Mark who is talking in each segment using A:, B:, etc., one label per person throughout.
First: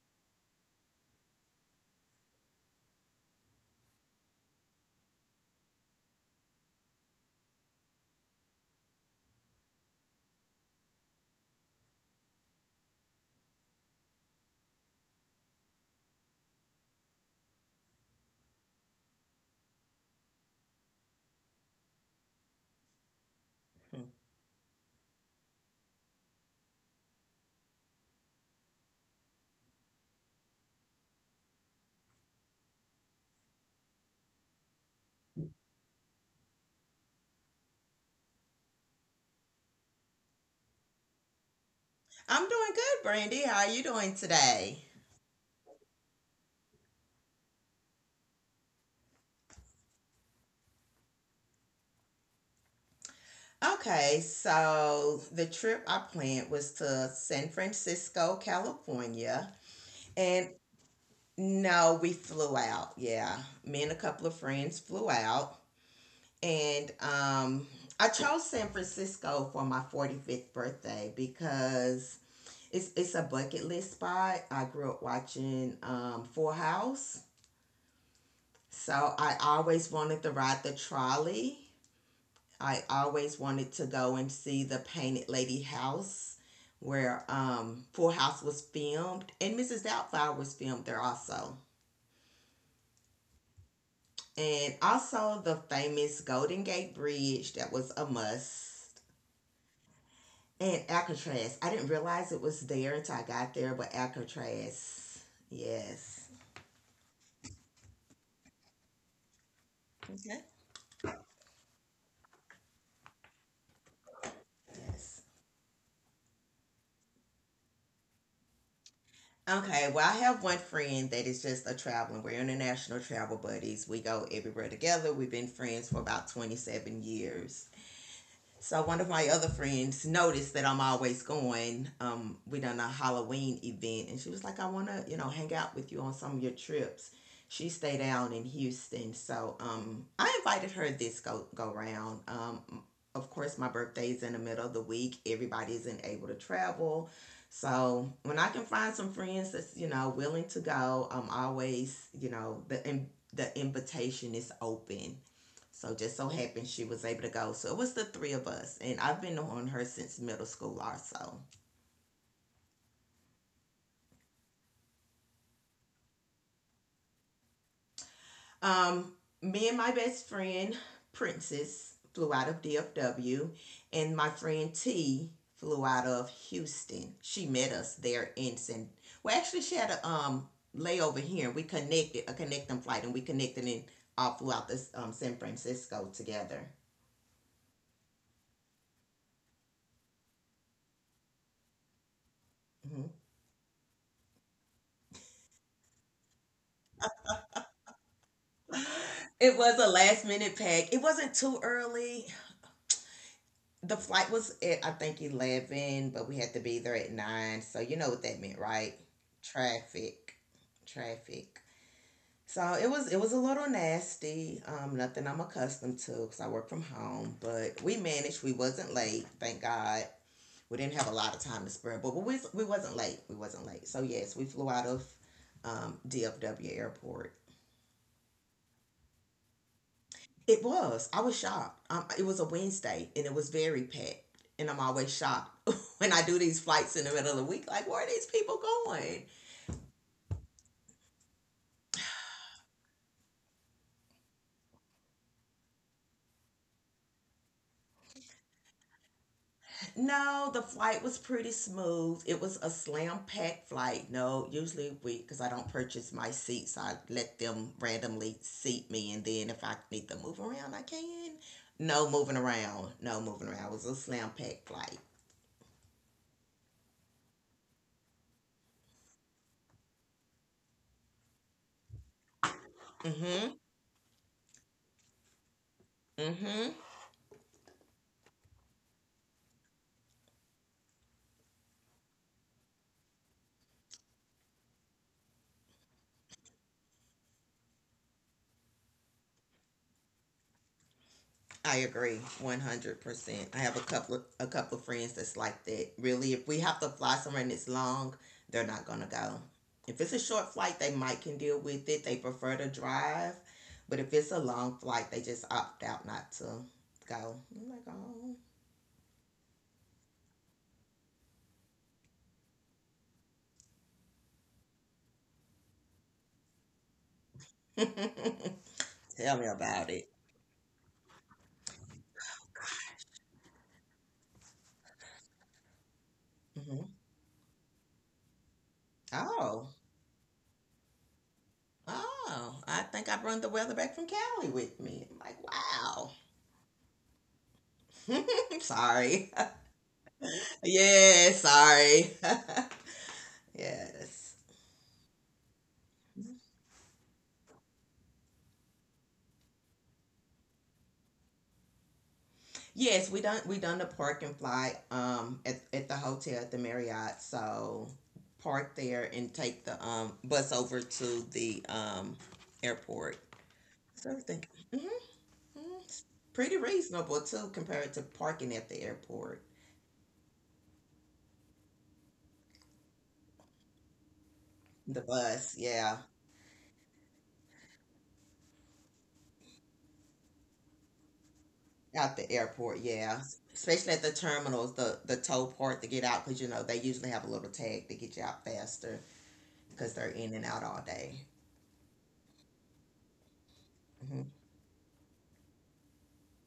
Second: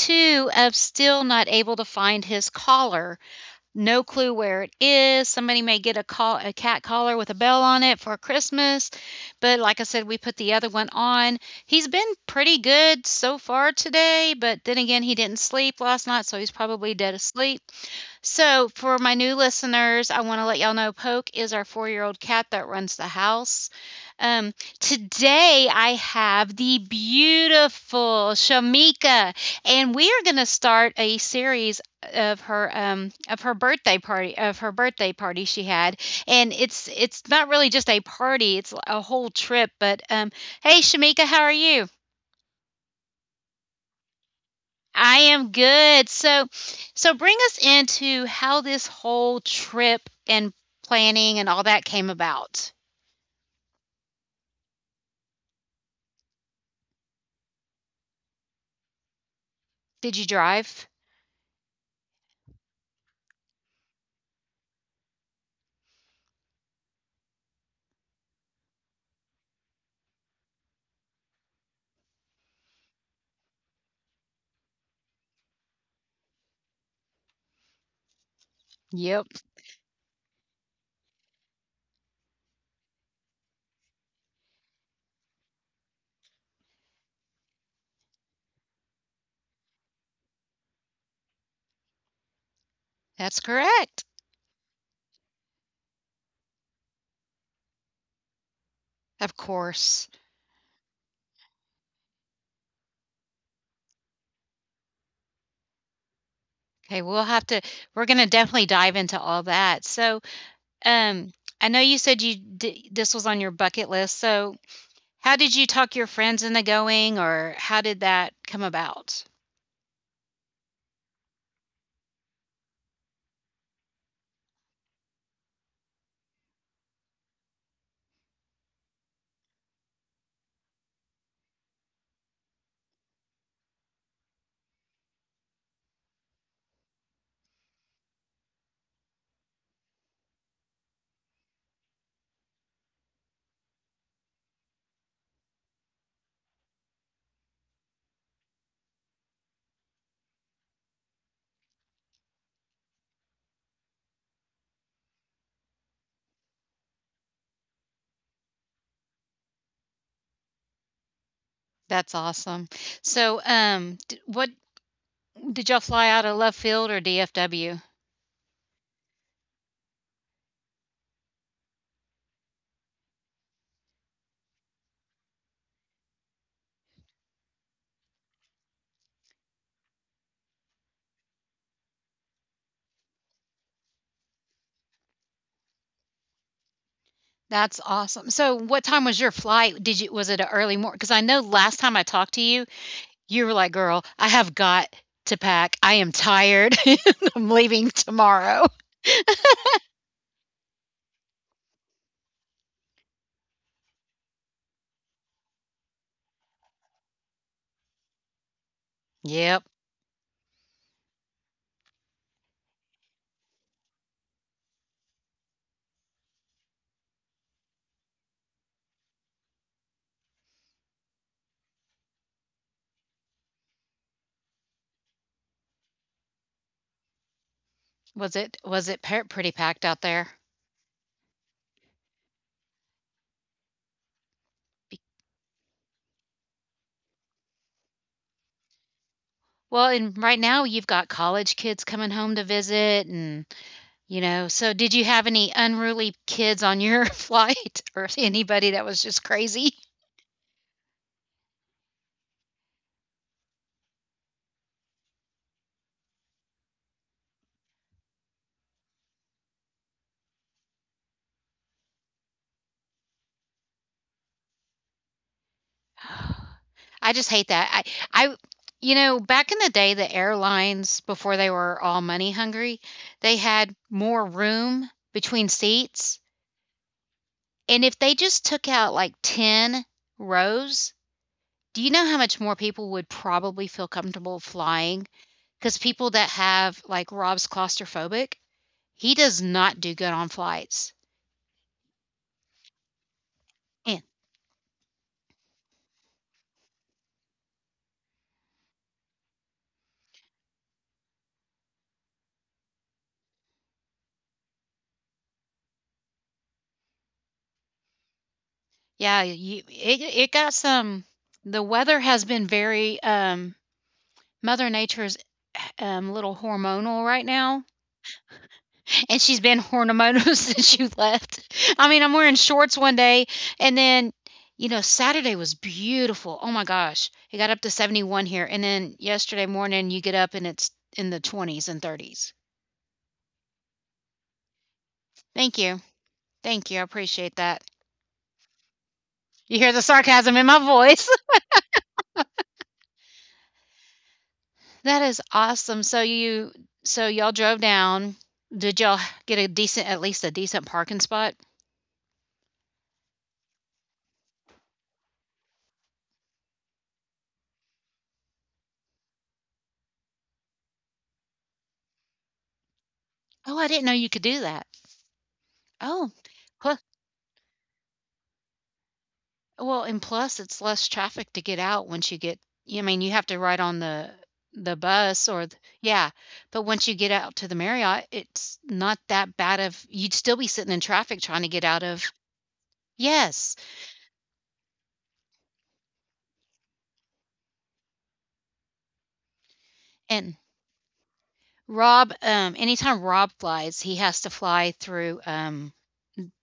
A: two of still not able to find his collar. No clue where it is. Somebody may get a cat collar with a bell on it for Christmas. But like I said, we put the other one on. He's been pretty good so far today, but then again, he didn't sleep last night, so he's probably dead asleep. So, for my new listeners, I want to let y'all know Poke is our 4-year-old old cat that runs the house. Um, today, I have the beautiful Shamika, and we are going to start a series of her birthday party she had, and it's not really just a party, it's a whole trip, but hey, Shamika, how are you?
B: I'm doing good, Brandy. How are you doing today?
A: I am good. So, bring us into how this whole trip and planning and all that came about.
B: Okay, so the trip I planned was to San Francisco, California.
A: Did you
B: And
A: drive?
B: no, we flew out. Yeah. Me and a couple of friends flew out. And I chose San Francisco for my 45th birthday because it's a bucket list spot. I grew up watching Full House. So
A: Yep,
B: I always wanted to ride the trolley. I always wanted to go and see the Painted Lady house where Full House was filmed, and Mrs. Doubtfire was filmed there also.
A: that's correct.
B: And also the famous Golden Gate Bridge, that was a must.
A: Of course.
B: And Alcatraz. I didn't realize it was there until I got there, but Alcatraz. Yes.
A: Okay, we'll have to. We're gonna definitely dive into all that. So,
B: Okay.
A: um, I know you said this was on your bucket list. So,
B: Yes.
A: how did you talk your friends into going, or how did that come about?
B: Okay, well, I have one friend that is just a traveling. We're international travel buddies. We go everywhere together. We've been friends for about 27 years. So one of my other friends noticed that I'm always going. We done a Halloween event, and she was like, "I want to, you know, hang out with you on some of your trips." She stayed out in Houston, so I invited her this go round. Of course, my birthday is in the middle of the week. Everybody isn't able to travel, so when I can find some friends that's you know willing to go, I'm always you know the invitation is open. So just so happened she was able to go. So it was the three of us, and I've been on her since middle school also.
A: That's awesome. So, what did y'all fly out of left field or DFW?
B: Um, Me and my best friend Princess flew out of DFW, and my friend T flew out of Houston. She met us there in San. Well, actually, she had a layover here, and we connected a connecting flight, and we connected and all flew out this San Francisco together.
A: That's awesome. So, what time was your flight? Did you Was it an early morning? Because I know last time I talked to you,
B: Mhm.
A: you were like, "Girl, I have got to pack. I am tired. And I'm leaving tomorrow."
B: It was a last minute pack. It wasn't too early. The flight was at I think 11, but we had to be there at nine. So you know what that meant, right?
A: Yep.
B: Traffic, traffic. So it was a little nasty. Nothing I'm accustomed to because I work from home. But we managed. We wasn't late, thank God. We didn't have a lot of time to spare, but we wasn't late. We wasn't late. So yes, we flew out of DFW airport.
A: Was it pretty packed out there?
B: It was. I was shocked. It was a Wednesday and it was very packed. And I'm always shocked when I do these flights in the middle of the week. Like, where are these people going?
A: Well, and right now you've got college kids coming home to visit, and you know. So, did you have any unruly kids on your flight, or anybody that was just crazy?
B: No, the flight was pretty smooth. It was a slam packed flight. No, usually we, because I don't purchase my seats, I let them randomly seat me. And then if I need to move around, I can. No moving around. No moving around. It was a slam packed flight.
A: I just hate that. I I back in the day, the airlines, before they were all money hungry,
B: Mm
A: they
B: hmm.
A: had more room between seats,
B: Mm hmm.
A: and if they just took out like 10 rows, do you know how much more people would probably feel comfortable flying? Because people that have, like, Rob's claustrophobic, he does not do good on flights.
B: I agree 100%. I have
A: And
B: a couple of friends that's like that. Really, if we have to fly somewhere and it's long, they're not going to go. If it's a short flight, they might can deal with it. They prefer to drive. But if it's a long flight, they just opt out not to go. I'm like,
A: yeah, you, it got some. The weather has been very, Mother Nature's, little hormonal right now,
B: oh.
A: and
B: Tell
A: she's
B: me
A: been
B: about it.
A: hormonal since you left. I mean, I'm wearing shorts one day, and then, Saturday was beautiful. Oh my
B: Hmm.
A: gosh, it got up to 71 here, and then yesterday
B: Oh,
A: morning you get up and it's in the 20s and 30s.
B: oh, I think I brought the weather back from Cali with me. I'm like,
A: Thank you,
B: wow.
A: thank you, I appreciate that.
B: Sorry.
A: You hear the sarcasm in my voice.
B: Yeah, sorry. Yes.
A: That is awesome. So y'all drove down. Did y'all get a decent, at least a decent, parking spot?
B: Yes, we done the park and fly at the hotel at the Marriott. So park there and take the bus over to the airport.
A: Oh, I didn't know
B: So
A: you could do
B: everything.
A: that.
B: Mm-hmm. It's
A: Oh,
B: pretty
A: huh.
B: reasonable too compared to parking at the airport.
A: Well, and plus it's less traffic to get out once you get, I mean, you have to ride on the
B: The
A: bus or
B: bus,
A: the,
B: yeah.
A: yeah, but once you get out to the Marriott, it's not that bad of, you'd still be sitting in traffic trying to get out of,
B: At the airport, yeah.
A: yes,
B: Especially at the terminals, the tow part to get out because you know they usually have a little tag to get you out faster because they're in
A: and
B: and out all day.
A: Rob, anytime Rob flies, he has
B: Hmm.
A: to fly through,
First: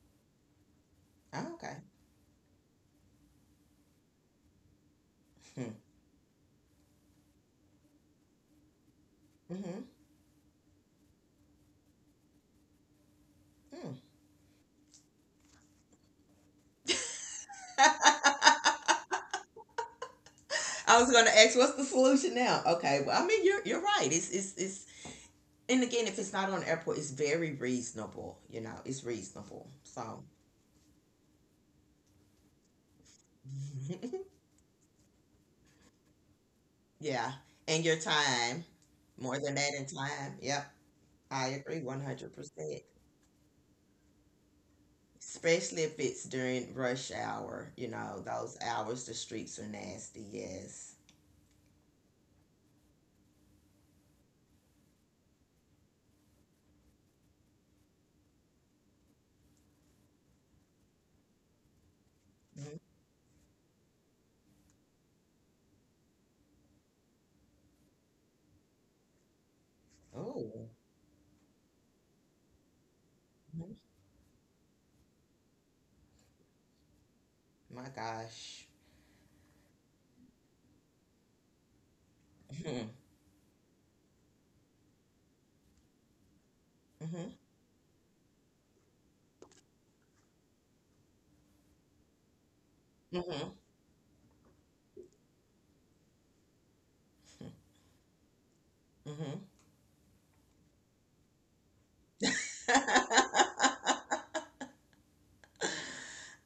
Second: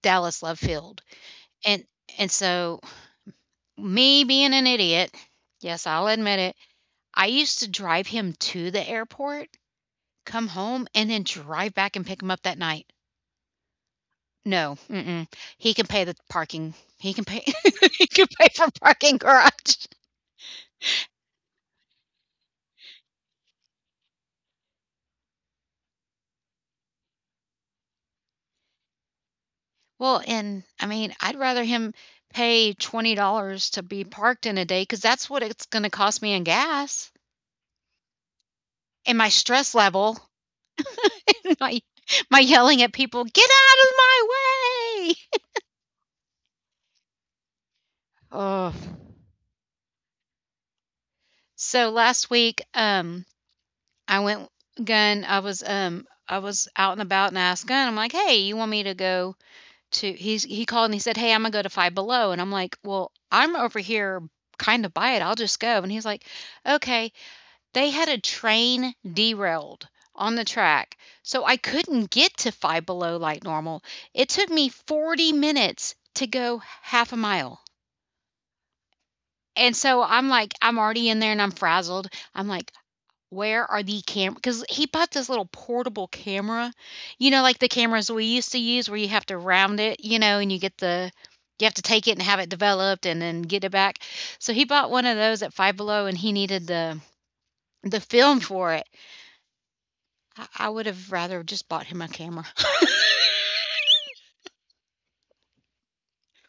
A: Dallas Love Field,
B: Oh, okay.
A: and and so, me being an idiot,
B: Hmm.
A: yes, I'll admit it, I used to drive him to the airport,
B: Mm-hmm.
A: come home, and then drive back and pick him up that night.
B: Mm.
A: No, mm-mm. He can pay the parking. He can pay, he can pay for parking garage.
B: I was going to ask, what's the solution now? Okay, well, I mean, you're right. It's, and again, if it's not on the airport, it's very reasonable. You know, it's reasonable. So,
A: Well, and I mean, I'd rather him pay $20 to be parked in a day, because that's what it's gonna cost me in gas
B: yeah, and your time,
A: and my
B: more than that
A: stress
B: in
A: level,
B: time. Yep, I
A: my
B: agree one hundred
A: my yelling
B: percent.
A: at people, "Get out of my way!"
B: Especially if it's during rush hour. You know, those
A: Oh.
B: hours the streets are nasty. Yes.
A: So last week, I went gun. I was, I was out and about, and I asked gun. I'm like, "Hey, you want me to go to, he's, he called and he said, 'Hey, I'm gonna go to Five Below,'" and I'm like,
B: Mhm.
A: "Well, I'm over here kind of by it. I'll just go." And he's like, "Okay." They had a train derailed on the
B: Oh,
A: track, so I couldn't get to Five Below like
B: mhm.
A: normal. It took me 40 minutes to go half a mile.
B: My gosh.
A: And so I'm like, I'm already in there and I'm frazzled. I'm like,
B: Hmm.
A: where are the camera? Because he bought this little portable camera,
B: Hmm.
A: you know, like the cameras we used to use where you have to round it, you know, and you get the, you have to take it and have it developed and then
B: Hmm.
A: get it back. So he bought one of those at Five Below and he needed the film for it.
B: Hmm.
A: I would have rather just bought him a camera.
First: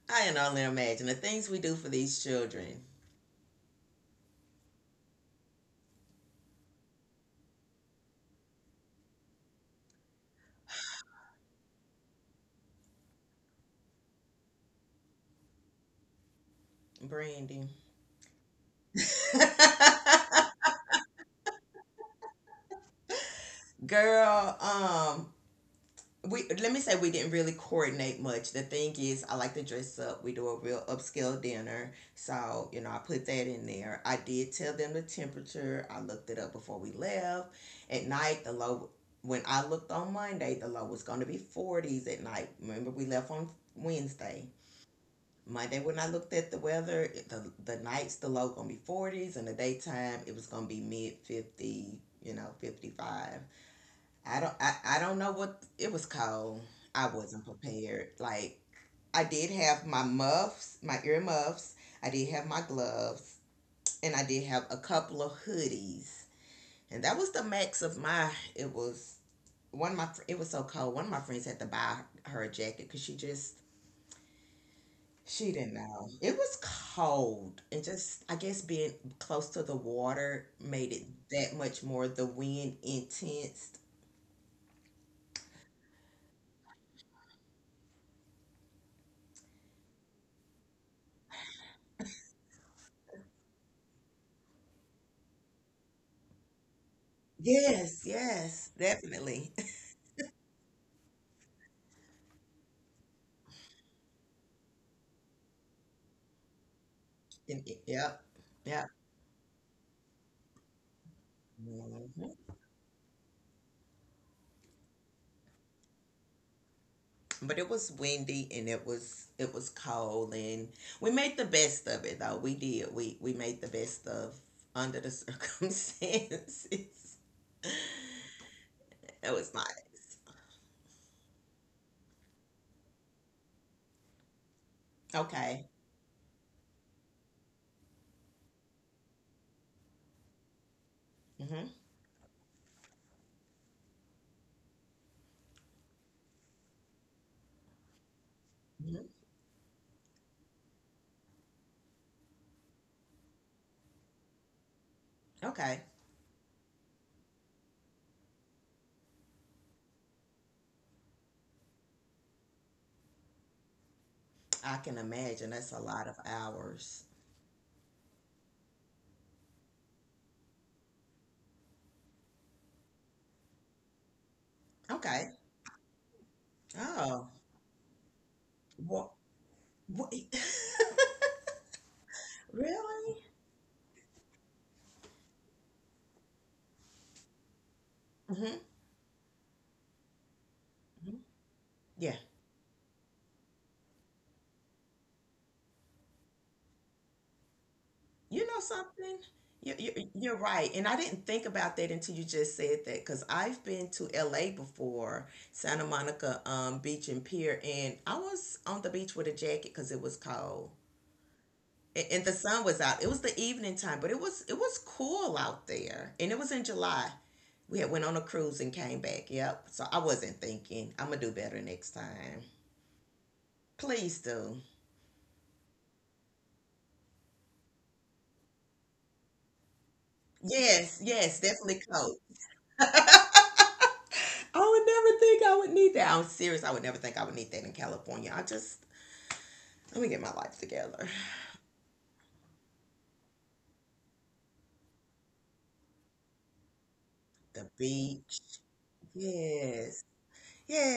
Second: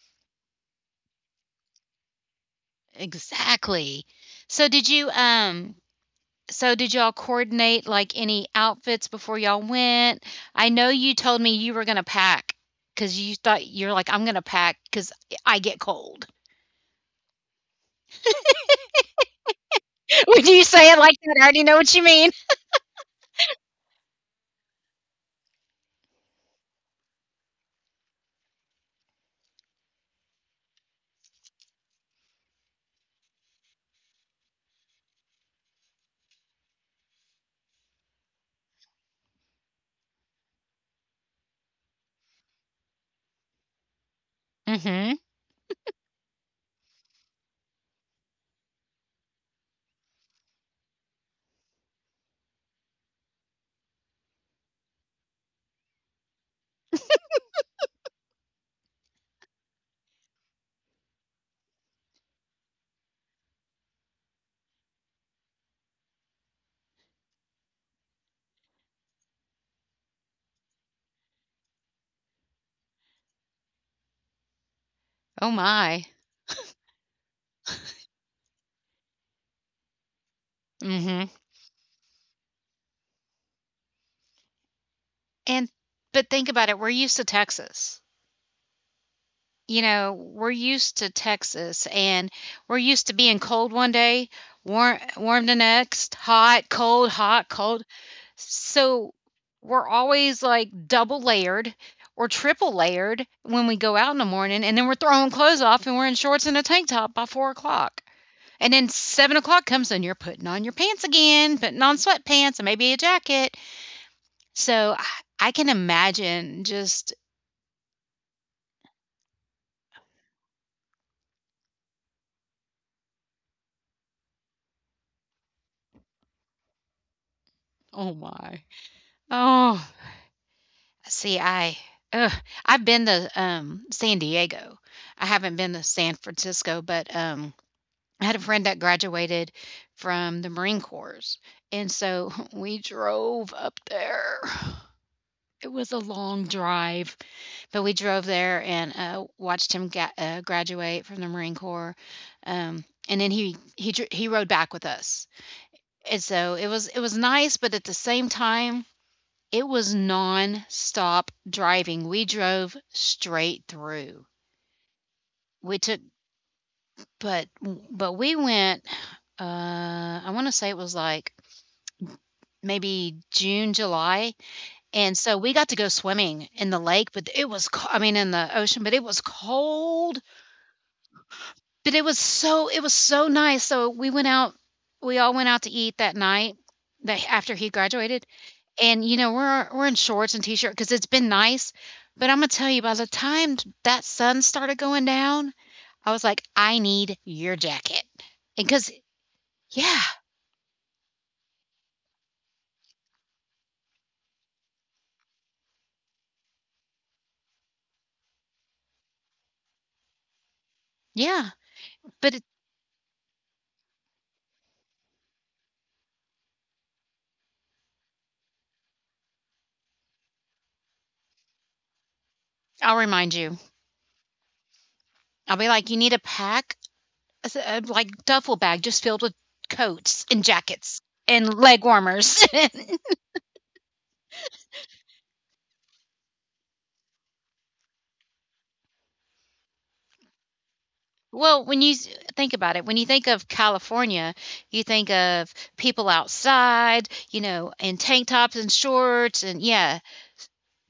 B: I can only imagine the things we do for these children.
A: Exactly. So did you, so did y'all coordinate, like, any outfits before y'all went? I know you told me you were gonna pack pack, because you thought, you're like, "I'm gonna pack pack because I get cold."
B: Brandy.
A: When you say it like that, I already know what you mean.
B: Girl, we let me say we didn't really coordinate much. The thing is, I like to dress up. We do a real upscale dinner, so you know I put that in there. I did tell them the temperature. I looked it up before we left. At night, the low when I looked on Monday, the low was going to be forties at night. Remember, we left on Wednesday.
A: Mhm.
B: Monday when I looked at the weather, the nights the low gonna be forties and the daytime it was gonna be mid 50, you know, 55. I don't know what it was cold. I wasn't prepared. Like I did have my muffs, my ear muffs, I did have my gloves, and I did have a couple of hoodies. And that was the max of my it was one of my it was so cold. One of my friends had to buy her a jacket because she just
A: Oh
B: she didn't
A: my.
B: know. It was cold, and just I guess being close to the water made it
A: Mhm.
B: that much more the wind intense.
A: And but think about it, we're used to Texas. You know, we're used to Texas, and we're used to being cold one day, warm, warm the next, hot, cold, hot, cold.
B: Yes, yes,
A: So
B: definitely.
A: we're always like double layered or triple layered when we go out in the morning, and then we're throwing clothes off and we're in shorts and a tank top by four
B: And it-
A: o'clock.
B: Yep,
A: And
B: yep.
A: then 7 o'clock comes and you're putting on your pants again, putting on
B: Mhm.
A: sweatpants and maybe a jacket. So I can imagine just,
B: But it was windy and it was cold and we made the best of it though. We did. We made the best of under the circumstances.
A: oh my,
B: It was not
A: oh, see, I, ugh, I've been to, San Diego. I haven't
B: okay.
A: been to San Francisco, but, I had a friend that graduated from the Marine Corps,
B: Hmm.
A: and so we drove up there. It was a long drive, but we drove there and
B: Hmm.
A: watched him, graduate from the Marine Corps. And then he rode back with us,
B: Okay.
A: and so it was, it was nice, but at the same time, it was non-stop driving. We drove straight through.
B: I can imagine that's a
A: We took,
B: lot of hours.
A: but we went. I want to say it was like maybe June, July, and
B: Okay.
A: so we got to go swimming in the lake,
B: Oh,
A: but it was co-, I mean, in the ocean, but it
B: what?
A: was
B: What?
A: cold, but it was so, it was
B: Really?
A: so nice. So we went out, we all went out to eat that night, that, after he graduated.
B: Hmm.
A: And you know, we're in shorts and t-shirt cuz it's been nice,
B: Yeah.
A: but I'm going to tell you, by the time that sun started going down, I was like, I need your jacket.
B: You know
A: And cuz
B: something?
A: yeah,
B: You're right. And I didn't think about that until you just said that because I've been to LA before, Santa Monica Beach and Pier, and I was on the beach with a jacket because it was cold.
A: yeah,
B: And the
A: but it,
B: sun was out. It was the evening time, but it was cool out there, and it was in July. We had went on a cruise and came back. Yep. So I wasn't thinking. I'm gonna do better next time.
A: I'll remind you.
B: Please do.
A: I'll be like, you need a pack, like, duffel bag just filled with coats and jackets
B: Yes, yes,
A: and
B: definitely
A: leg
B: Coke.
A: warmers.
B: I would never think I would need that. I'm serious. I would never think I would need that in California. I just let me get my life together.
A: Well, when you think about it, when you think of California, you think of people outside, you
B: The
A: know, in tank
B: beach.
A: tops and shorts and,
B: Yes.
A: yeah,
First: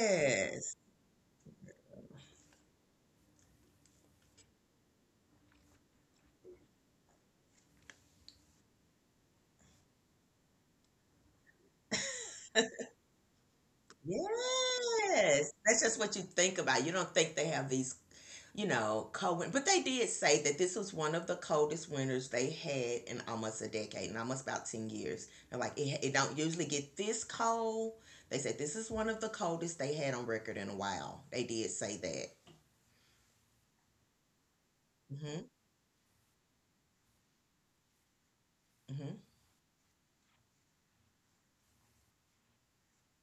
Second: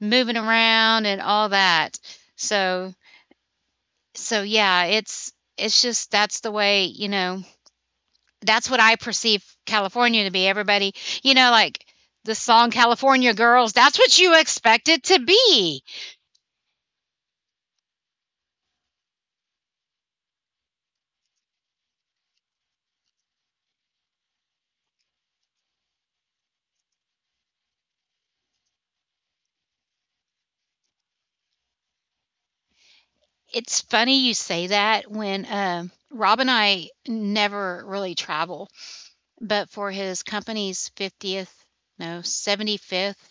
A: moving around and all that. So, so, yeah, it's just that's the way, you know, that's what I perceive California to be. Everybody, you know, like the song California Girls, that's what you expect it to
B: Yes.
A: be.
B: That's just what you think about. You don't think they have these you know, cold. But they did say that this was one of the coldest winters they had in almost a decade, and almost about 10 years. They're like, it don't usually get this cold. They said this is one of the coldest they had on record in a while. They did say that.
A: It's funny you say that when,
B: Mhm.
A: Rob and I never really travel,
B: Mhm.
A: but for his company's 50th, no, 75th,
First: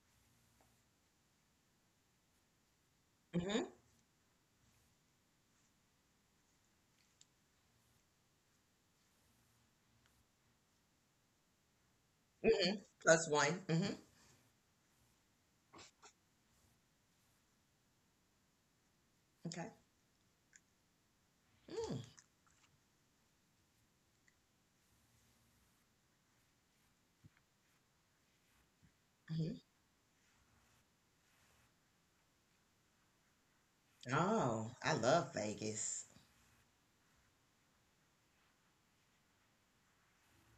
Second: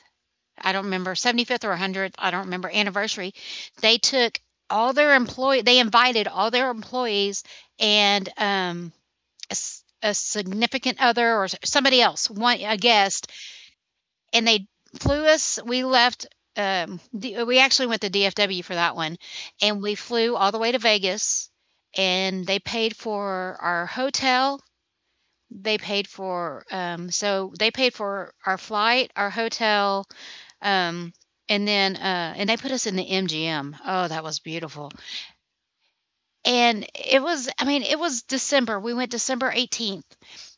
A: I don't remember, 75th or 100th, I don't remember, anniversary,
B: Mhm.
A: they took, all their employee they invited all their employees, and, a, s a significant other or somebody else, one a
B: Mhm.
A: guest,
B: Plus one. Mhm.
A: and they flew us. We left. We actually went to DFW for that one,
B: Okay.
A: and we flew all the way to Vegas,
B: Mm,
A: and they paid for our hotel. They paid for, so they paid for our flight, our
B: mhm.
A: hotel, um, and then, and they put us in the MGM. Oh, that was
B: Oh,
A: beautiful,
B: I love Vegas.
A: and it was. I mean, it was December. We went December 18th,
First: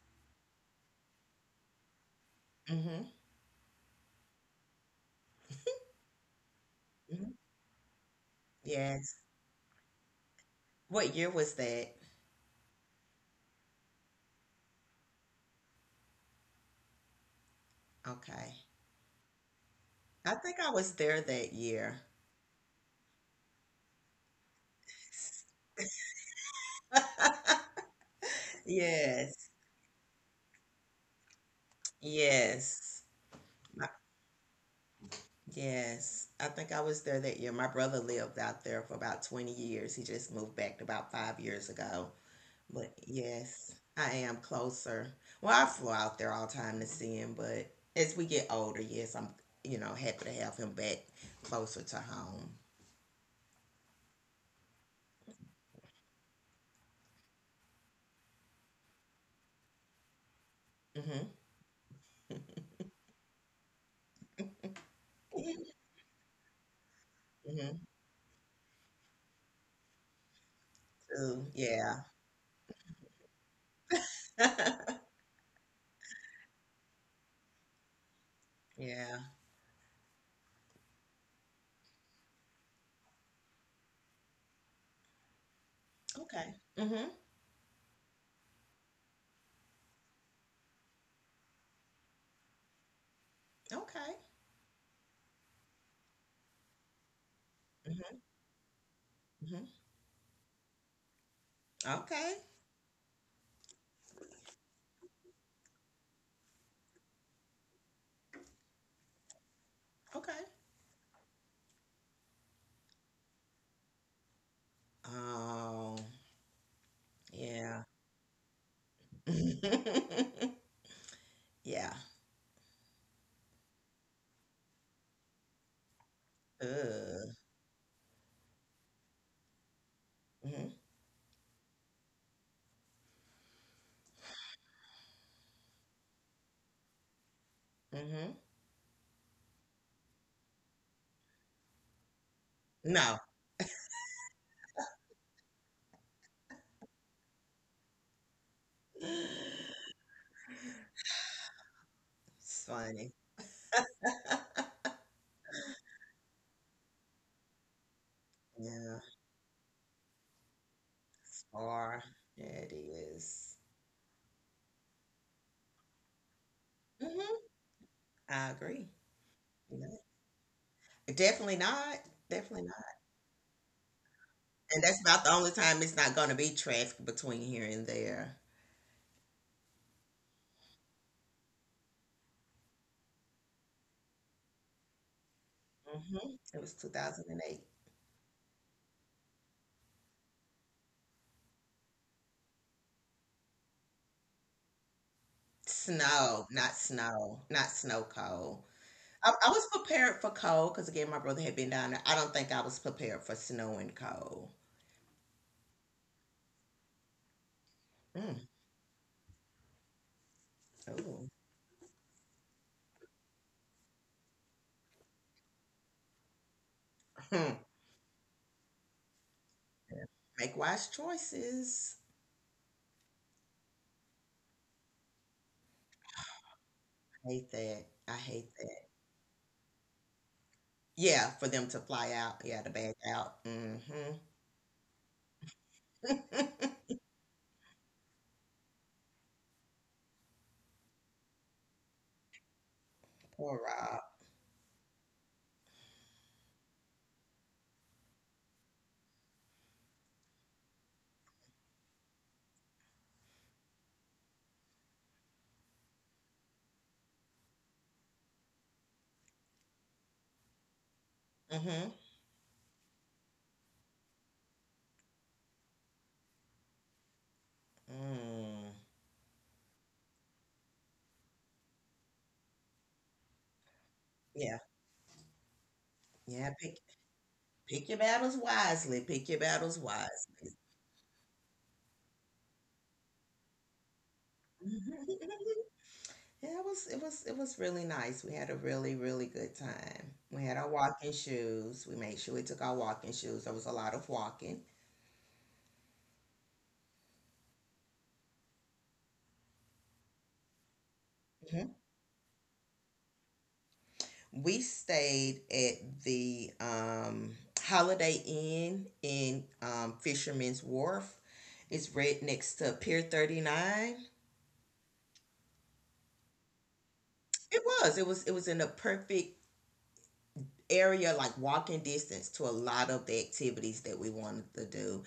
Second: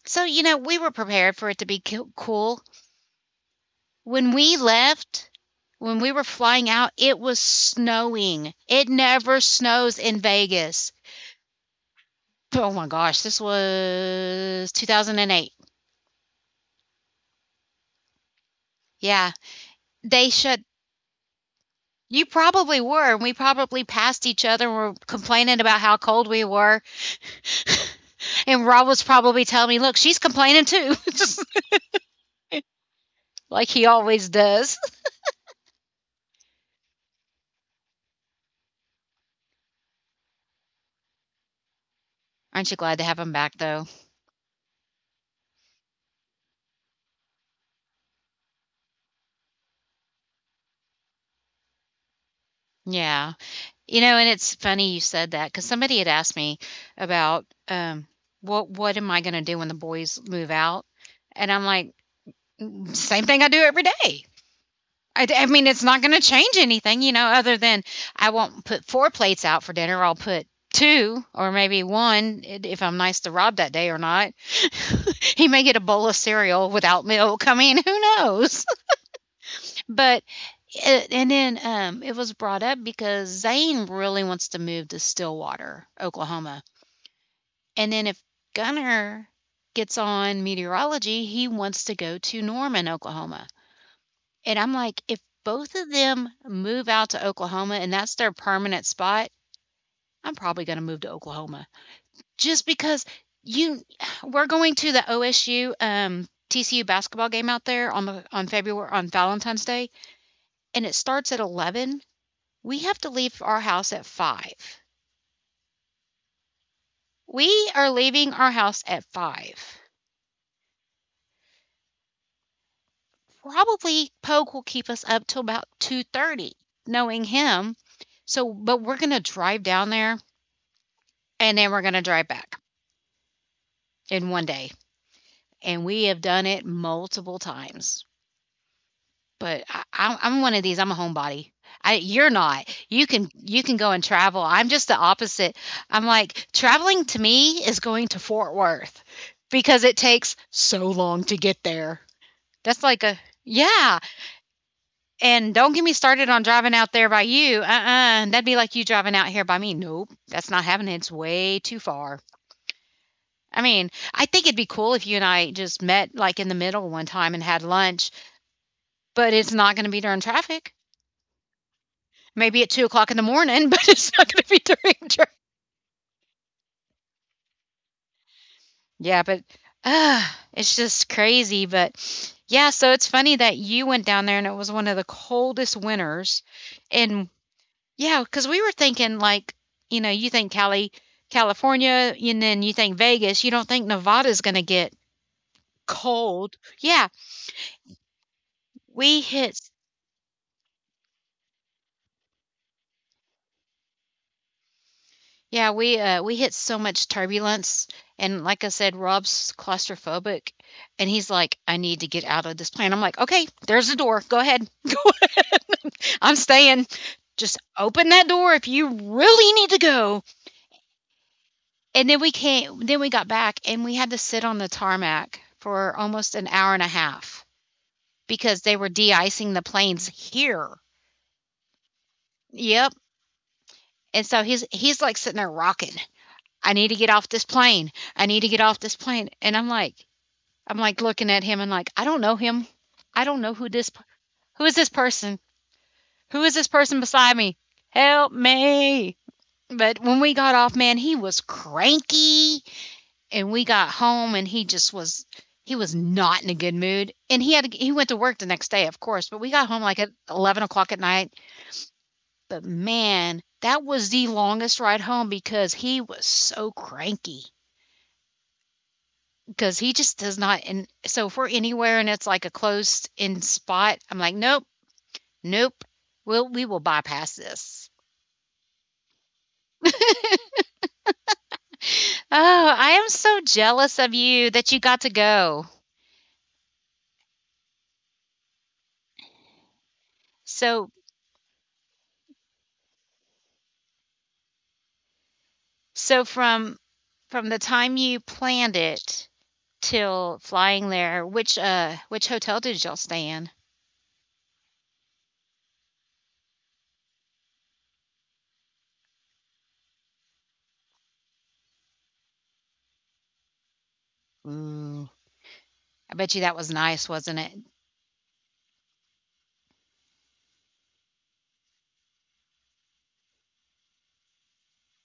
A: so you know we were prepared for it to be cool cool.
B: Mhm.
A: When we left, when we were flying out, it
B: Mhm.
A: was snowing. It
B: Yes.
A: never snows in Vegas.
B: What year was that?
A: Oh my gosh, this was 2008.
B: Okay.
A: Yeah, they
B: I
A: shut.
B: think I was there that year.
A: You probably were, and we probably passed each other and were complaining about how cold we were. And Rob was probably
B: Yes.
A: telling me, look, she's complaining too,
B: Yes.
A: like he
B: My-
A: always does.
B: Yes, I think I was there that year. My brother lived out there for about 20 years. He just moved back about 5 years ago.
A: Aren't you
B: But
A: glad to have him back,
B: yes,
A: though?
B: I am closer. Well, I flew out there all the time to see him, but as we get older, yes, I'm, you know, happy to have him back closer to home.
A: Yeah. You know, and it's funny you said that because somebody had asked me about, "What am I gonna do when the boys move out?"
B: Mm-hmm.
A: And I'm like, "Same thing I do every day." I mean, it's not gonna change anything, you know, other
B: Mm-hmm.
A: than I won't put 4 plates out for dinner, I'll put 2
B: Too.
A: or maybe
B: Yeah.
A: 1 if I'm nice to Rob that day or not. He may get a bowl of cereal without milk. I mean, who knows?
B: Yeah.
A: But it was brought up because Zane really wants to move to Stillwater,
B: Okay.
A: Oklahoma.
B: Mm-hmm.
A: And then if Gunner gets on meteorology, he wants to go to Norman, Oklahoma.
B: Okay.
A: And I'm like, if both of them move out to Oklahoma and that's
B: Mm-hmm.
A: their permanent spot,
B: Mm-hmm.
A: I'm probably going to move to Oklahoma
B: Okay.
A: just because you we're going to the OSU TCU basketball game out there on the on February on Valentine's Day,
B: Okay.
A: and it starts at 11. We have to leave our house at 5.
B: Oh,
A: We
B: yeah.
A: are leaving our house at 5.
B: Yeah.
A: Probably Poke will keep us up till about 2:30, knowing
B: Ugh.
A: him. So, but we're going to drive down there
B: Mhm.
A: and then we're going to drive back in 1 day. And we have done it multiple times.
B: Mhm.
A: But I'm one of these. I'm a homebody. I, you're not. You
B: No.
A: can go and travel. I'm just the opposite. I'm like, traveling to me is going to Fort Worth because it takes so long to get there.
B: It's
A: That's like
B: funny.
A: a yeah. And don't get me started on driving out there by you. Uh-uh. That'd be like you
B: Yeah.
A: driving out here by me. Nope. That's not happening. It's
B: It's
A: way too
B: far.
A: far.
B: Yeah, it is.
A: I mean, I think it'd be cool if you and I just met like in the middle one time
B: Mhm.
A: and had lunch,
B: I agree.
A: but it's not
B: You
A: going to
B: know,
A: be during traffic.
B: definitely not.
A: Maybe
B: Definitely
A: at two
B: not.
A: o'clock in the morning, but it's not going to be
B: And that's
A: during
B: about the
A: traffic.
B: only time it's not going to be traffic between here and there.
A: Yeah, but uh, it's just crazy. But yeah, so it's funny that you went down there and it was one of the coldest
B: Hmm.
A: winters.
B: It was
A: And
B: 2008.
A: yeah, cause we were thinking, like, you think Cali California, and then you think Vegas, you don't think Nevada's gonna get
B: Snow,
A: cold.
B: not
A: Yeah,
B: snow, not snow cold.
A: we
B: I
A: hit
B: was prepared for cold because, again, my brother had been down there. I don't think I was prepared for snow and cold.
A: yeah, we hit so much turbulence, and
B: Mm.
A: like I said, Rob's claustrophobic, and
B: Ooh.
A: he's like, "I need to get out of this plane." I'm like, "Okay, there's the door. Go ahead. Go ahead. I'm staying. Just open that door if you really need to
B: Yeah.
A: go."
B: Make wise choices.
A: And then we came then we got back and we had to sit on the tarmac for almost an hour and a
B: I
A: half
B: hate that. I hate
A: because they
B: that.
A: were de-icing the planes here.
B: Yeah, for them to fly out. Yeah, to
A: Yep.
B: back out. Mm-hmm.
A: And so he's like sitting there rocking. I need to get off this plane. I need to get off this plane. And I'm like looking at him and like I don't know him. I don't know
B: Poor Rob.
A: who is this person? Who is this person beside me? Help me. But when we got off, man, he was cranky, and we got home and he was not in a good mood, and he went to work the next day of course, but we got home like at 11 o'clock at night.
B: Mm-hmm.
A: But man, that was the longest ride home because he was so cranky,
B: Mm.
A: because he just does not. And so if we're anywhere and it's like a closed in spot, I'm like
B: Yeah.
A: nope, nope,
B: Yeah.
A: we
B: Pick
A: will bypass
B: pick
A: this.
B: your battles wisely. Pick your battles
A: Oh,
B: wisely.
A: I am so jealous of you that you got to go.
B: Yeah, it was really nice. We had a really, really good time. We had our
A: so
B: walking shoes. We made sure we took our walking shoes. There was a lot of walking.
A: so from from the time you planned it till flying there. Which hotel did y'all stay in?
B: We stayed at the Holiday Inn in Fisherman's Wharf. It's right next to Pier 39.
A: Ooh, I bet you that was nice, wasn't it?
B: It was. It was. It was in a perfect area, like walking distance to a lot of the activities that we wanted to do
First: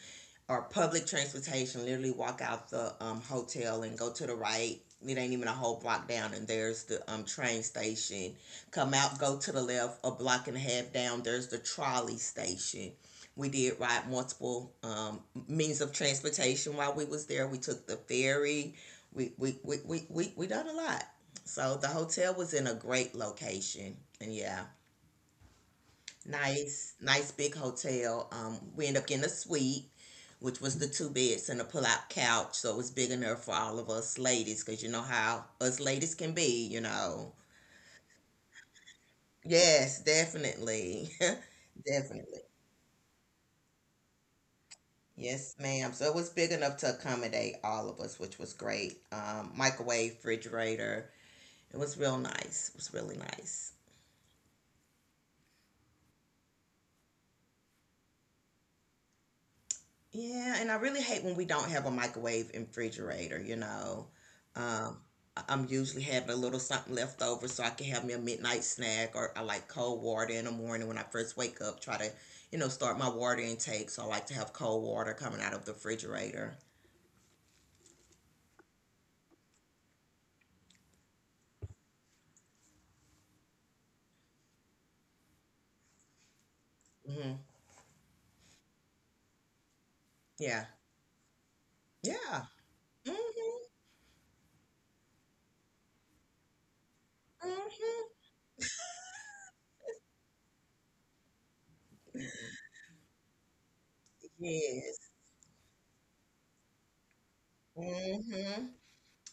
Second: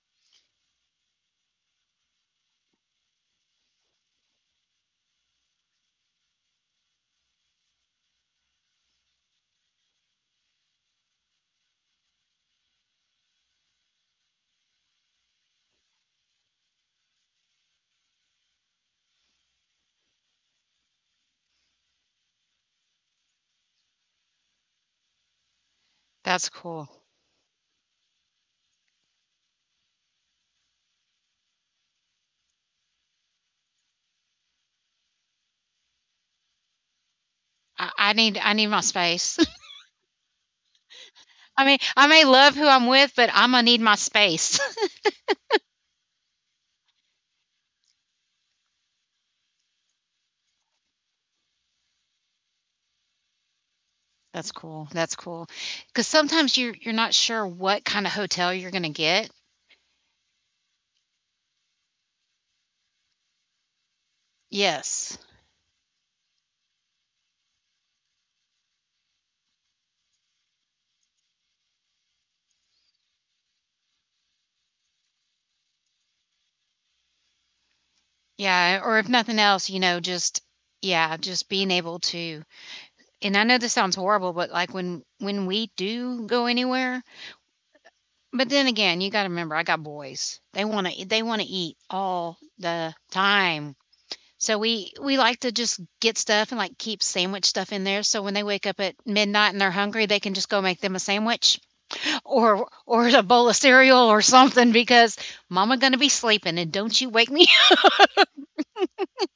B: or public transportation. Literally walk out the hotel and go to the right, it ain't even a whole block down and there's the train station. Come out, go to the left a block and a half down, there's the trolley station. We did ride multiple means of transportation while we was there. We took the ferry, we done a lot. So the hotel was in a great location, and yeah.
A: That's cool.
B: Nice, nice big hotel. We ended up getting a suite, which was the two beds and a pull-out couch, so it was big enough for all of us ladies, because you know how us ladies can be,
A: I need my space.
B: Yes, definitely.
A: I mean, I may
B: Definitely.
A: love who I'm with, but I'm gonna need my space.
B: Yes, ma'am. So it was big enough to accommodate all of us, which was great. Microwave, refrigerator. It was real nice. It was really nice.
A: That's cool. That's cool. Because sometimes you you're not sure what kind of hotel you're gonna get.
B: Yeah, and I really hate when we don't have a microwave and refrigerator, Um,
A: Yes.
B: I'm usually having a little something left over so I can have me a midnight snack, or I like cold water in the morning when I first wake up, try to, you know, start my water intake. So I like to have cold water coming out of the refrigerator.
A: Yeah. Or if nothing else, you know, just yeah, just being able to. And I know this sounds horrible, but like when we do go anywhere.
B: Hmm
A: But then again, you gotta remember, I got boys. They
B: Yeah.
A: wanna eat all
B: Yeah.
A: the
B: hmm
A: time. So we like to just get stuff and, like, keep sandwich stuff in there,
B: hmm
A: so when they wake up at midnight and they're hungry, they can just go make them a sandwich or a bowl of cereal or something,
B: Yes.
A: because mama gonna be sleeping and don't you wake me.
B: hmm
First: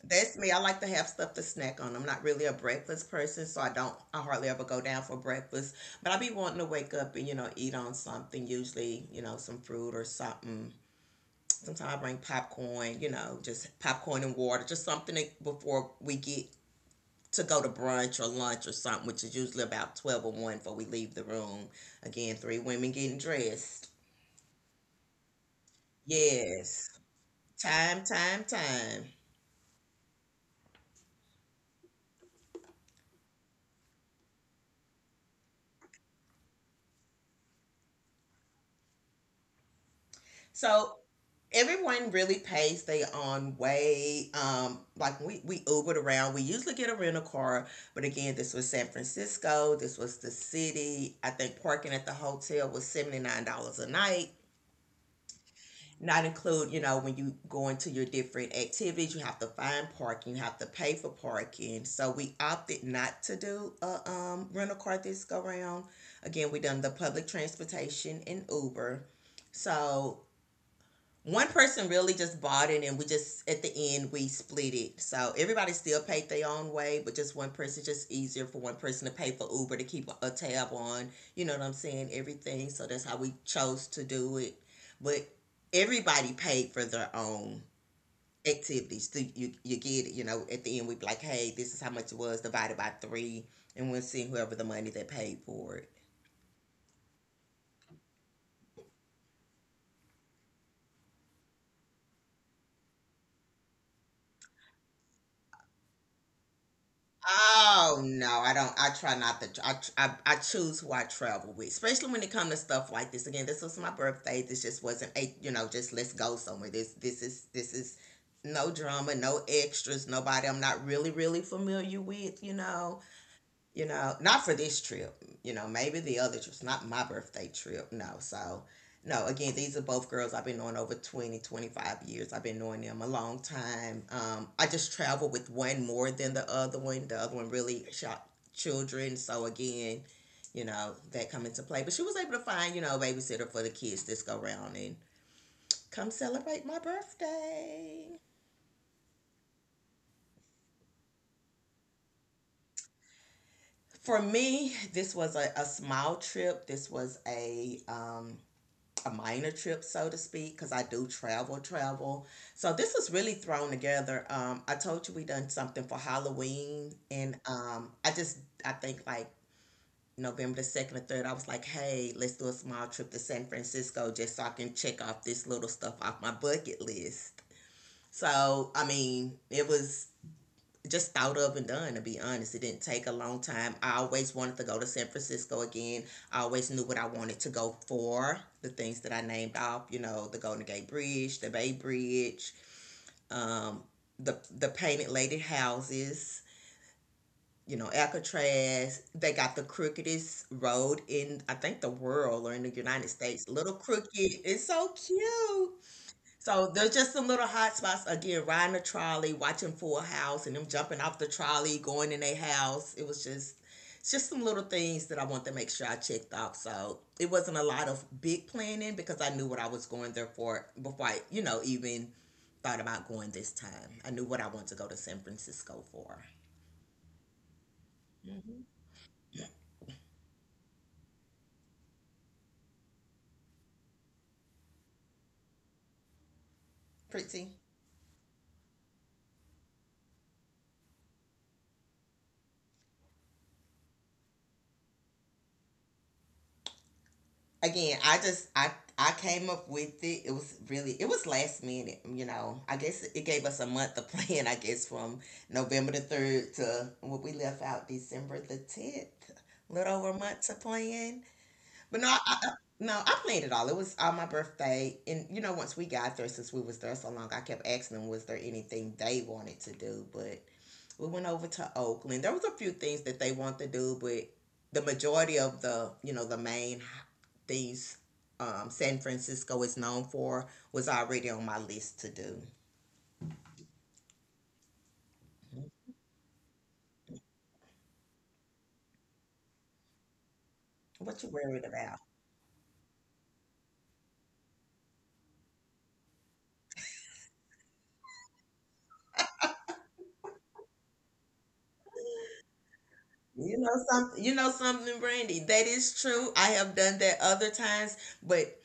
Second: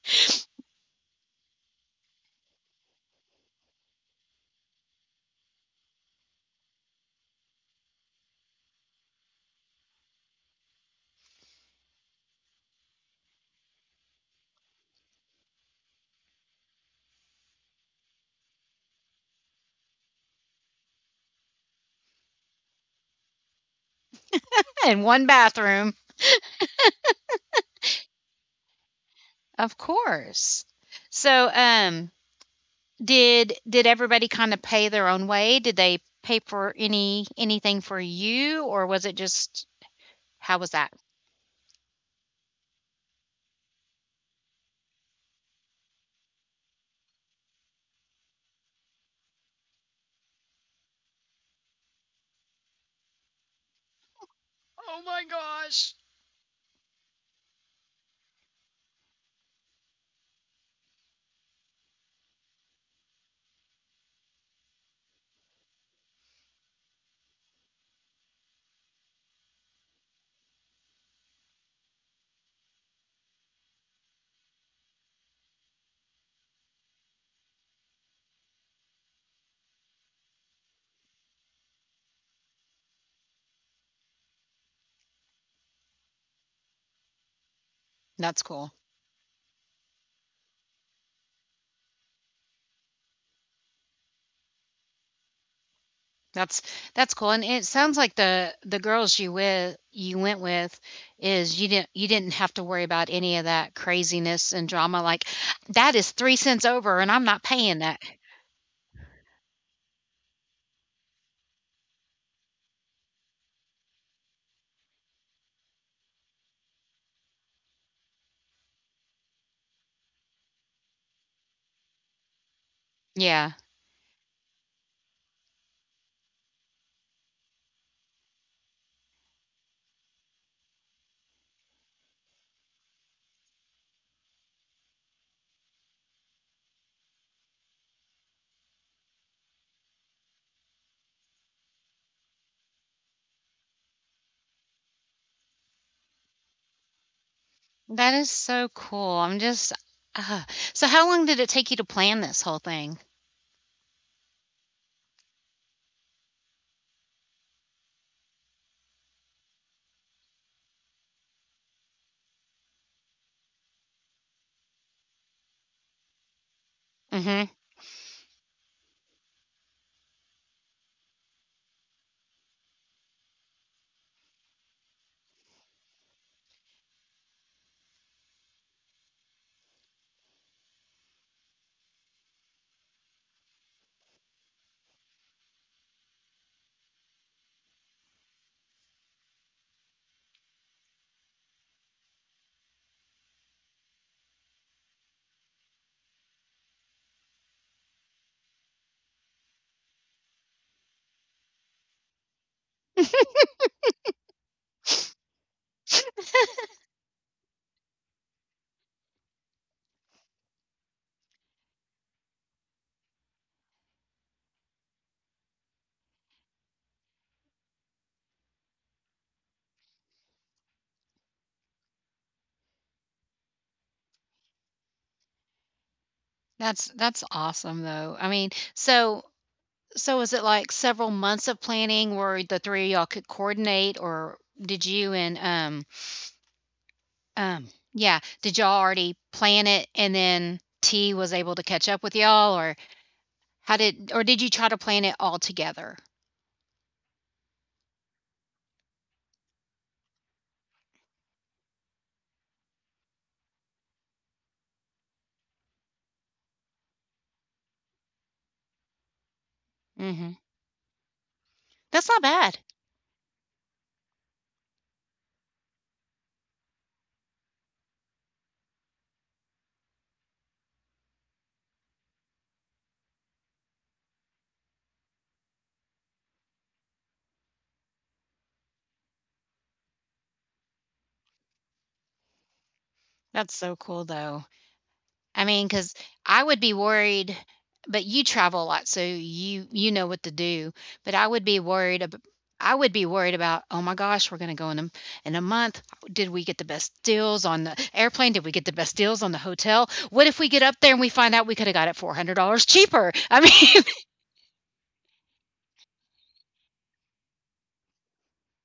B: That's me. I like to have stuff to snack on. I'm not really a breakfast person, so I don't, I hardly ever go down for breakfast. But I be wanting to wake up and, you know, eat on something, usually, you know, some fruit or something. Sometimes I bring popcorn, you know, just popcorn and water, just something that- before we get to go to brunch or lunch or something, which is usually about 12 or 1 before we leave the room. Again, three women getting dressed.
A: Up in one bathroom.
B: Yes. Time, time, time.
A: Of course. So, did everybody kinda pay their own way? Did they pay for anything for you, or was it just how was that?
B: So everyone really pays their own way. Like we Ubered around. We usually get a rental car, but again, this was San Francisco. This was the city. I think parking at the hotel was $79 a night. Not include, you know, when you go into your different activities, you have to find parking, you have to pay for parking. So we opted not to do a rental car this go round. Again, we done the public transportation and Uber. So one person really just bought it, and we just at the end we split it, so everybody still paid their own way, but just one person, just easier for one person to pay for Uber to keep a tab on, you know what I'm saying, everything. So that's how we chose to do it. But everybody paid for their own
A: That's cool.
B: activities. So you get it, you know, at the end we'd be like, hey, this is how much it was, divided by three, and we'll see whoever the money they paid for it.
A: That's that's cool, and it sounds like the girls you with you went with, is you didn't have to worry about any of that craziness and drama, like, "That is 3 cents over, and I'm not paying that."
B: Oh no, I don't. I try not to. I choose who I travel with, especially when it comes to stuff like this. Again, this was my birthday. This just wasn't a, you know, just let's go somewhere. This is no drama, no extras, nobody I'm not really really familiar with.
A: Yeah.
B: You know, not for this trip, you know, maybe the other trips, not my birthday trip, no. So, no, again, these are both girls I've been knowing over 20, 25 years. I've been knowing them a long time. I just travel with one more than the other one. The other one really shot children. So, again, you know, that come into play. But she was able to find, you know, a babysitter for the kids this go round and come celebrate my
A: That
B: birthday.
A: is so cool. I'm just ah. So how long did it take you to plan this whole thing?
B: For me, this was a small trip. This was a minor trip, so to speak, because I do travel, travel. So this is really thrown together. I told you we done something for Halloween, and
A: Mhm.
B: I just I think like November the second or third, I was like, hey, let's do a small trip to San Francisco just so I can check off this little stuff off my bucket list. So I mean, it was just thought of and done, to be honest. It didn't take a long time. I always wanted to go to San Francisco again. I always knew what I wanted to go for, the things that I named off, you know, the Golden Gate Bridge, the Bay Bridge, um, the painted lady houses, you know, Alcatraz. They got the crookedest road in, I think, the world or in the United States, little crooked, it's so cute. So there's just some little hot spots, again, riding a trolley, watching Full House, and them jumping off the trolley, going in their house. It was just, it's just some little things that I wanted to make sure I checked off. So it wasn't a lot of big planning, because I knew what I was going there for before I, you know, even thought about going this time. I knew what I wanted to go to San Francisco for.
A: That's awesome, though. I mean,
B: Hmm
A: so was it, like, several months of planning where the 3 of y'all could coordinate, or did you and, um,
B: Pretty.
A: um, yeah, did y'all already plan it and then T was able to catch up with y'all, or how did, or did you try to plan it all together?
B: Again, I just I came up with it. It was really, it was last minute, you know. I guess it gave us a month to plan, I guess, from November the 3rd to what we left out December the 10th, little over a
A: Mhm.
B: month to plan. but
A: That's
B: no i,
A: not
B: I
A: bad.
B: no, I planned it all. It was all my birthday, and you know, once we got there, since we was there so long, I kept asking them was there anything they wanted to do. But we went over to Oakland. There was a few things that they want to do, but the majority of the, you know, the main things San Francisco is known for was already on my list to do.
A: That's so cool though. I mean, cause
B: Mhm.
A: I would be worried, but you travel a lot, so you know what to do, but
B: What you worried about?
A: I would be worried about, "Oh my gosh, we're gonna go in a month. Did we get the best deals on the airplane? Did we get the best deals on the hotel? What if we get up there and we find out we could have got it $400 cheaper?" I mean
B: You know something, Brandy. That is true. I have done that other times, but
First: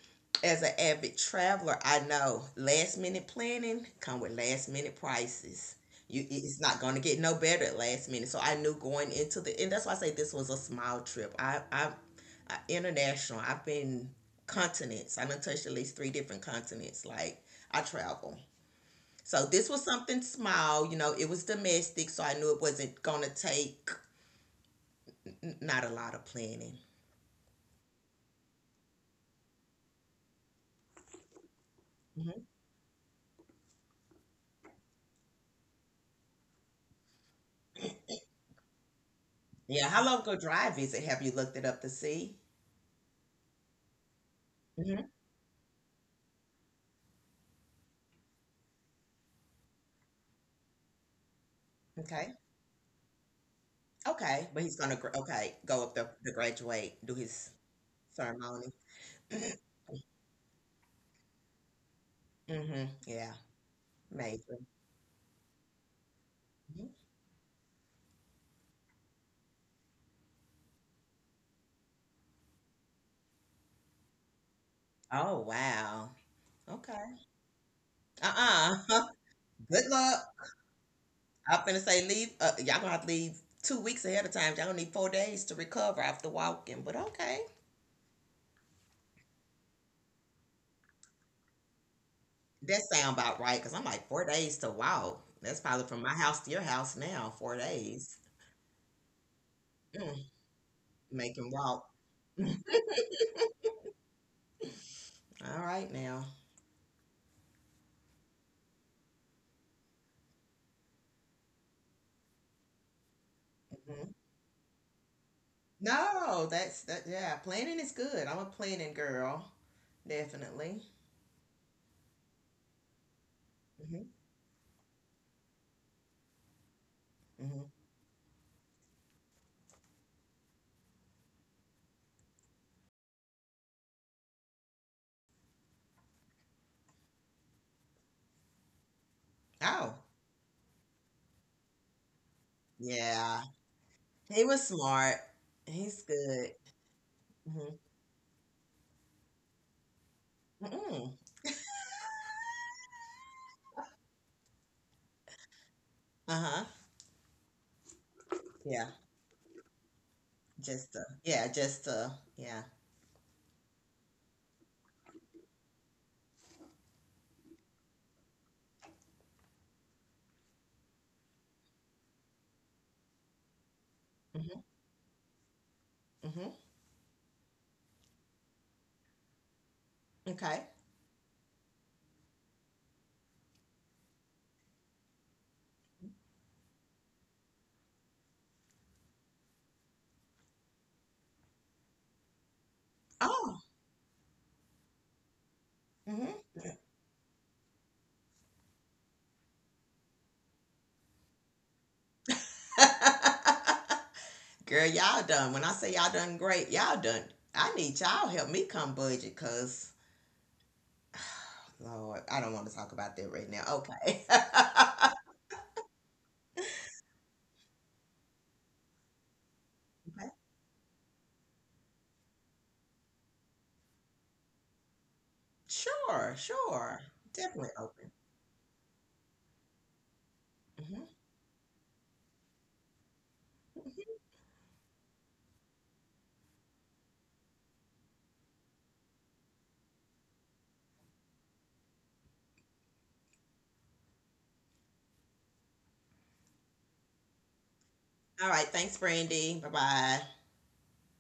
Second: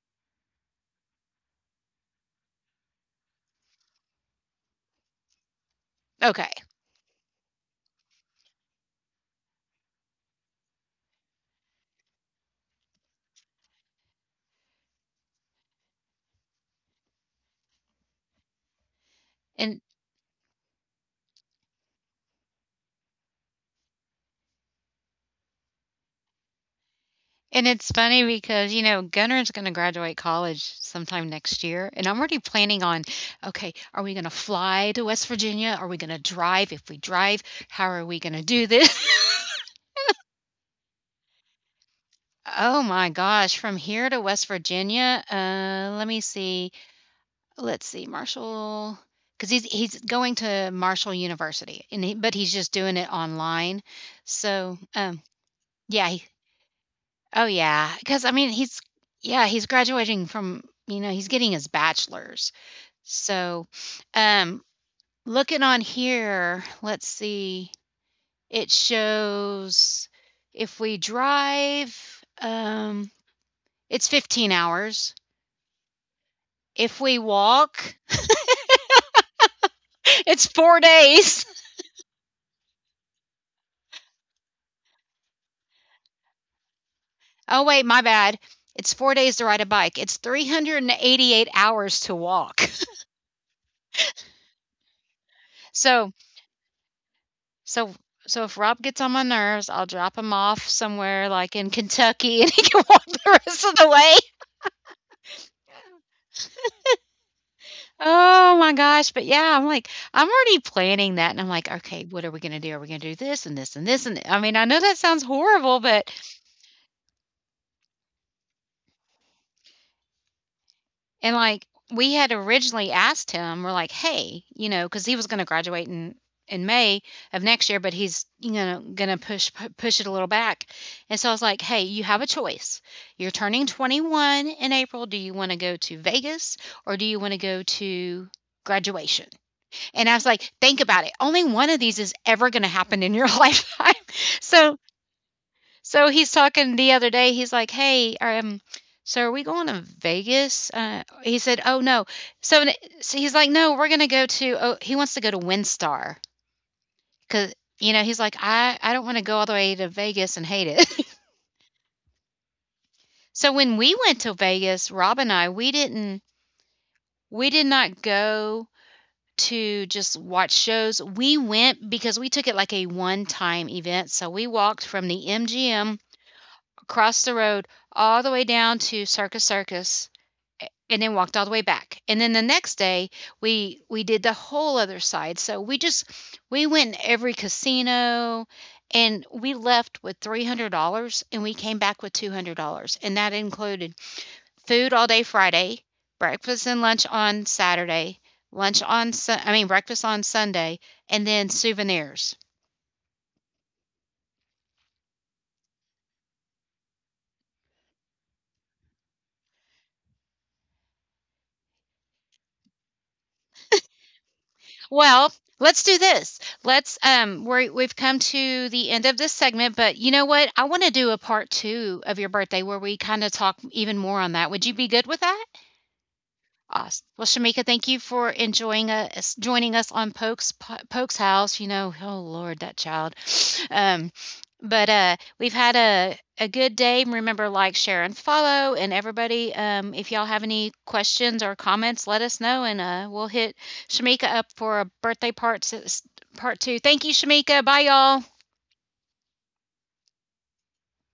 B: as an avid traveler, I know last minute planning come with last minute prices. You,
A: okay.
B: it's not going to get no better at last minute. So I knew going into the, and that's why I say this was a small trip. I international. I've been continents. I've touched at least 3 different continents. Like I travel. So this was
A: And
B: something small. You know, it was domestic, so I knew it wasn't going to take not a lot of planning.
A: and it's funny because, you know, Gunner's going to graduate college sometime next year, and I'm already
B: Hmm
A: planning on, okay, are we going to fly to West Virginia? Are we going to drive? If we drive, how are we going to do this?
B: Yeah, how long ago drive is it? Have you looked it up to see?
A: Oh my gosh, from here to West
B: Hmm
A: Virginia, let me see. Let's see. Marshall, cuz he's going to Marshall University, and he,
B: Okay,
A: but he's just doing it online.
B: okay, but he's
A: So,
B: gonna
A: um,
B: okay, go up
A: yeah,
B: to graduate, do
A: oh,
B: his
A: yeah, because I mean,
B: ceremony.
A: he's yeah, he's graduating from, you know, he's getting his bachelor's.
B: hmm Yeah,
A: So,
B: major.
A: um, looking on here,
B: Mhm.
A: let's see, it shows if we drive, um, it's 15 hours.
B: Oh wow.
A: If
B: Okay.
A: we walk,
B: Uh-uh. Good luck.
A: it's 4 days.
B: I'm gonna say leave. Y'all gonna have to leave 2 weeks ahead of time. Y'all gonna need 4 days to recover after walking. But okay,
A: Oh, wait, my bad. It's 4 days to ride a bike. It's 388 hours to walk.
B: that sound about right. Cause I'm like 4 days to walk. That's probably from my
A: So
B: house to your house now. Four
A: So
B: days.
A: so if Rob gets on my nerves, I'll drop
B: Mm-hmm.
A: him off somewhere
B: Make him
A: like in
B: walk.
A: Kentucky and he can walk the rest of the way.
B: All right now.
A: Oh my gosh. But yeah, I'm like, I'm already planning that. And I'm like, okay, what are we going to do? Are we going to do this and this and this?
B: Mhm.
A: And th-" I mean, I know that sounds horrible, but
B: No, that's that. Yeah, planning is good. I'm a planning girl, definitely.
A: and, like, we had originally asked him, we're like,
B: Hmm
A: "Hey," you know, because he was gonna graduate in May of
B: hmm
A: next year, but he's, you know, gonna push it a little back. And so I was like, "Hey, you have a choice. You're turning 21 in April. Do you wanna go to Vegas or do you wanna go to graduation?"
B: Oh,
A: And I was like, "Think about it. Only one of these is ever gonna happen in your
B: yeah.
A: lifetime."
B: He was
A: So
B: smart. He's
A: he's
B: good.
A: talking the other day. He's like,
B: Mm-hmm.
A: "Hey, so are we going to Vegas?"
B: mm
A: He said, "Oh no." So, n- so he's like, "No, we're gonna go to." Oh, he wants to go to WinStar
B: Uh-huh.
A: because you know he's like,
B: Yeah.
A: I don't want to go all the way to Vegas and hate
B: Just.
A: it."
B: Yeah. Just. Yeah.
A: So when we went to Vegas, Rob and I, we did not go to just watch shows. We went because we took it like a one time event. So we
B: Mm-hmm.
A: walked from the MGM
B: Mm-hmm.
A: across the road all the way down to Circus Circus
B: Okay.
A: and then walked all the way back. And then the next day we did the whole other side. So we just we went in every casino, and we left with $300 and we came back with $200, and that
B: Oh.
A: included food all day Friday, breakfast
B: Mm-hmm.
A: and lunch on Saturday, I mean breakfast on Sunday, and then souvenirs.
B: Girl, y'all done. When I say y'all done great, y'all done. I need y'all help me come budget, cause Lord, I don't want to talk about that right now. Okay.
A: Well, let's do this. Let's we we've come to the end of this segment, but you know
B: Okay.
A: what? I want to do a part 2 of your birthday where we kind of talk even more on that. Would you be good with that?
B: Sure,
A: Awesome.
B: sure.
A: Well, Shamika,
B: Definitely
A: thank you
B: open.
A: for joining us on
B: Mhm.
A: Poke's house. You know, oh Lord, that child. Um, but we've had a good day. Remember, like, share, and follow. And everybody, if y'all have any questions or comments, let us know, and we'll hit Shamika up for a birthday part two. Thank you, Shamika. Bye, y'all.
B: All right. Thanks, Brandy. Bye bye.